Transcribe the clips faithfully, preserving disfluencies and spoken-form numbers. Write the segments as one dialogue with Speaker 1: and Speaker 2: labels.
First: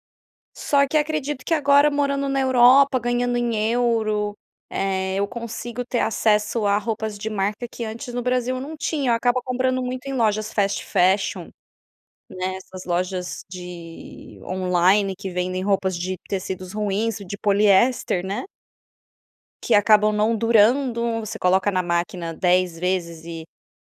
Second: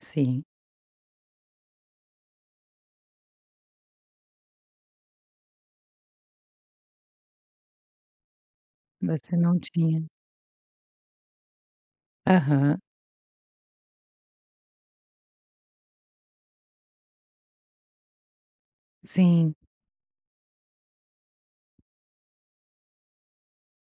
Speaker 1: Sim.
Speaker 2: Só que acredito que agora morando na Europa ganhando em euro, eh, eu consigo ter acesso a roupas de marca que antes no Brasil eu não tinha. Eu
Speaker 1: Você
Speaker 2: acabo
Speaker 1: não
Speaker 2: comprando
Speaker 1: tinha.
Speaker 2: muito em lojas fast fashion. Né,
Speaker 1: Aham.
Speaker 2: essas lojas de online que vendem roupas de tecidos ruins de poliéster, né.
Speaker 1: Sim.
Speaker 2: Que acabam não durando. Você coloca na máquina dez vezes e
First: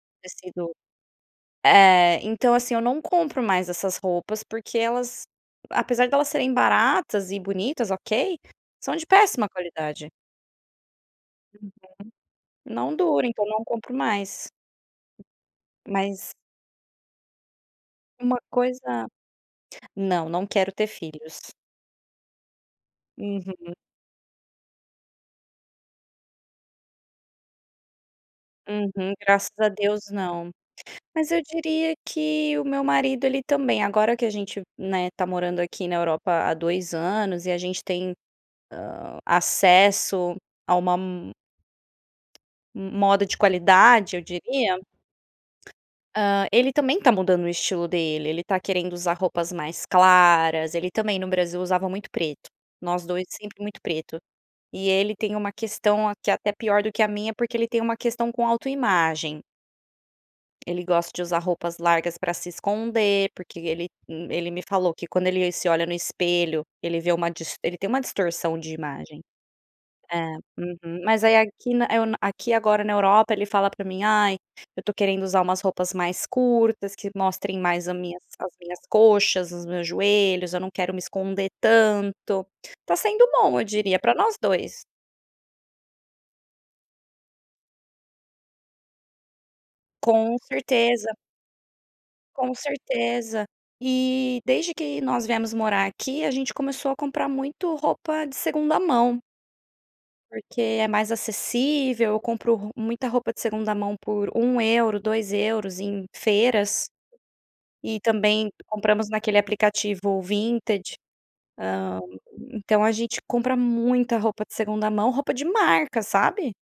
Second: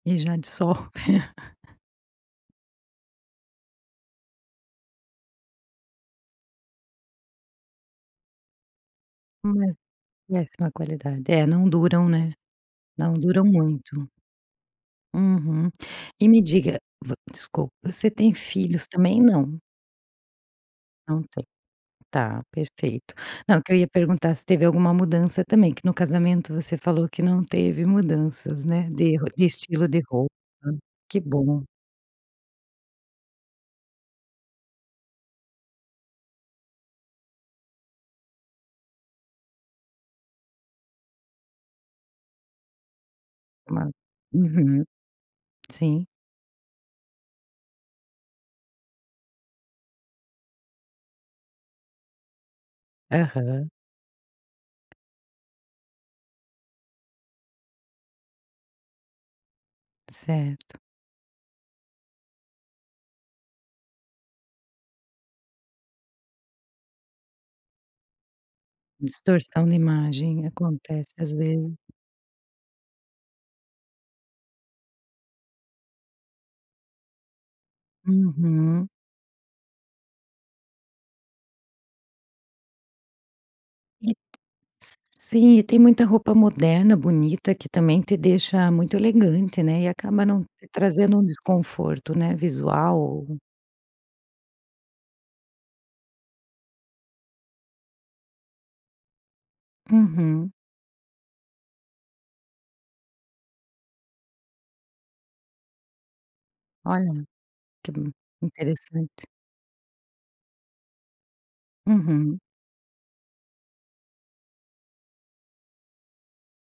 Speaker 1: E já
Speaker 2: tecido,
Speaker 1: dissolve.
Speaker 2: eh, então assim, eu não compro mais essas roupas porque elas apesar delas serem baratas e bonitas, ok, são de péssima
Speaker 1: É,
Speaker 2: qualidade.
Speaker 1: péssima qualidade. É, não
Speaker 2: Uhum.
Speaker 1: duram, né.
Speaker 2: Não
Speaker 1: Não
Speaker 2: dura
Speaker 1: duram
Speaker 2: então não compro
Speaker 1: muito.
Speaker 2: mais.
Speaker 1: Uhum. E
Speaker 2: Mas
Speaker 1: me diga desculpa, você tem
Speaker 2: uma
Speaker 1: filhos
Speaker 2: coisa
Speaker 1: também, não?
Speaker 2: não, não quero ter
Speaker 1: Não tem.
Speaker 2: filhos.
Speaker 1: Tá perfeito. Não que
Speaker 2: Uhum.
Speaker 1: eu ia perguntar se teve alguma mudança também, que no casamento você falou que não teve mudanças, né,
Speaker 2: Uhum.
Speaker 1: de de
Speaker 2: Graças a
Speaker 1: estilo de
Speaker 2: Deus
Speaker 1: roupa
Speaker 2: não.
Speaker 1: que
Speaker 2: Mas eu
Speaker 1: bom.
Speaker 2: diria que o meu marido ele também, agora que a gente, né, tá morando aqui na Europa há dois anos e a gente tem, hã, acesso a uma m moda de
Speaker 1: Uma,
Speaker 2: qualidade eu diria,
Speaker 1: uhum. Sim.
Speaker 2: hã, ele também tá mudando o estilo dele. Ele tá querendo usar roupas mais claras, ele também no Brasil usava muito preto. Nós dois sempre
Speaker 1: Aham.
Speaker 2: muito preto e ele tem uma questão aqui até pior do que a minha porque ele tem uma questão com autoimagem.
Speaker 1: Certo.
Speaker 2: Ele gosta de usar roupas largas para se esconder porque ele ele me falou que quando ele se olha no espelho ele vê uma ele dist tem uma distorção de imagem.
Speaker 1: Distorção de
Speaker 2: É,
Speaker 1: imagem,
Speaker 2: uhum,
Speaker 1: acontece
Speaker 2: mas
Speaker 1: às
Speaker 2: aí
Speaker 1: vezes.
Speaker 2: aqui na eu aqui agora na Europa ele fala pra mim: "Ai, eu tô querendo usar umas roupas mais curtas que mostrem mais a minhas as minhas
Speaker 1: Uhum.
Speaker 2: coxas os meus joelhos, eu não quero me esconder tanto." Tá sendo bom eu diria
Speaker 1: E
Speaker 2: pra nós dois.
Speaker 1: Sim e tem muita roupa moderna bonita que também te deixa muito elegante, né, e acaba
Speaker 2: Com
Speaker 1: não
Speaker 2: certeza.
Speaker 1: trazendo um desconforto, né,
Speaker 2: Com
Speaker 1: visual ou
Speaker 2: certeza e desde que nós viemos morar aqui a gente começou a comprar muito roupa de segunda mão.
Speaker 1: Uhum.
Speaker 2: Porque é mais acessível eu compro muita roupa de segunda mão por um euro, dois euros feiras,
Speaker 1: Olha, que
Speaker 2: e
Speaker 1: b
Speaker 2: também compramos
Speaker 1: interessante.
Speaker 2: naquele aplicativo Vinted, hã,
Speaker 1: Uhum.
Speaker 2: então a gente compra muita roupa de segunda mão roupa de marca, sabe?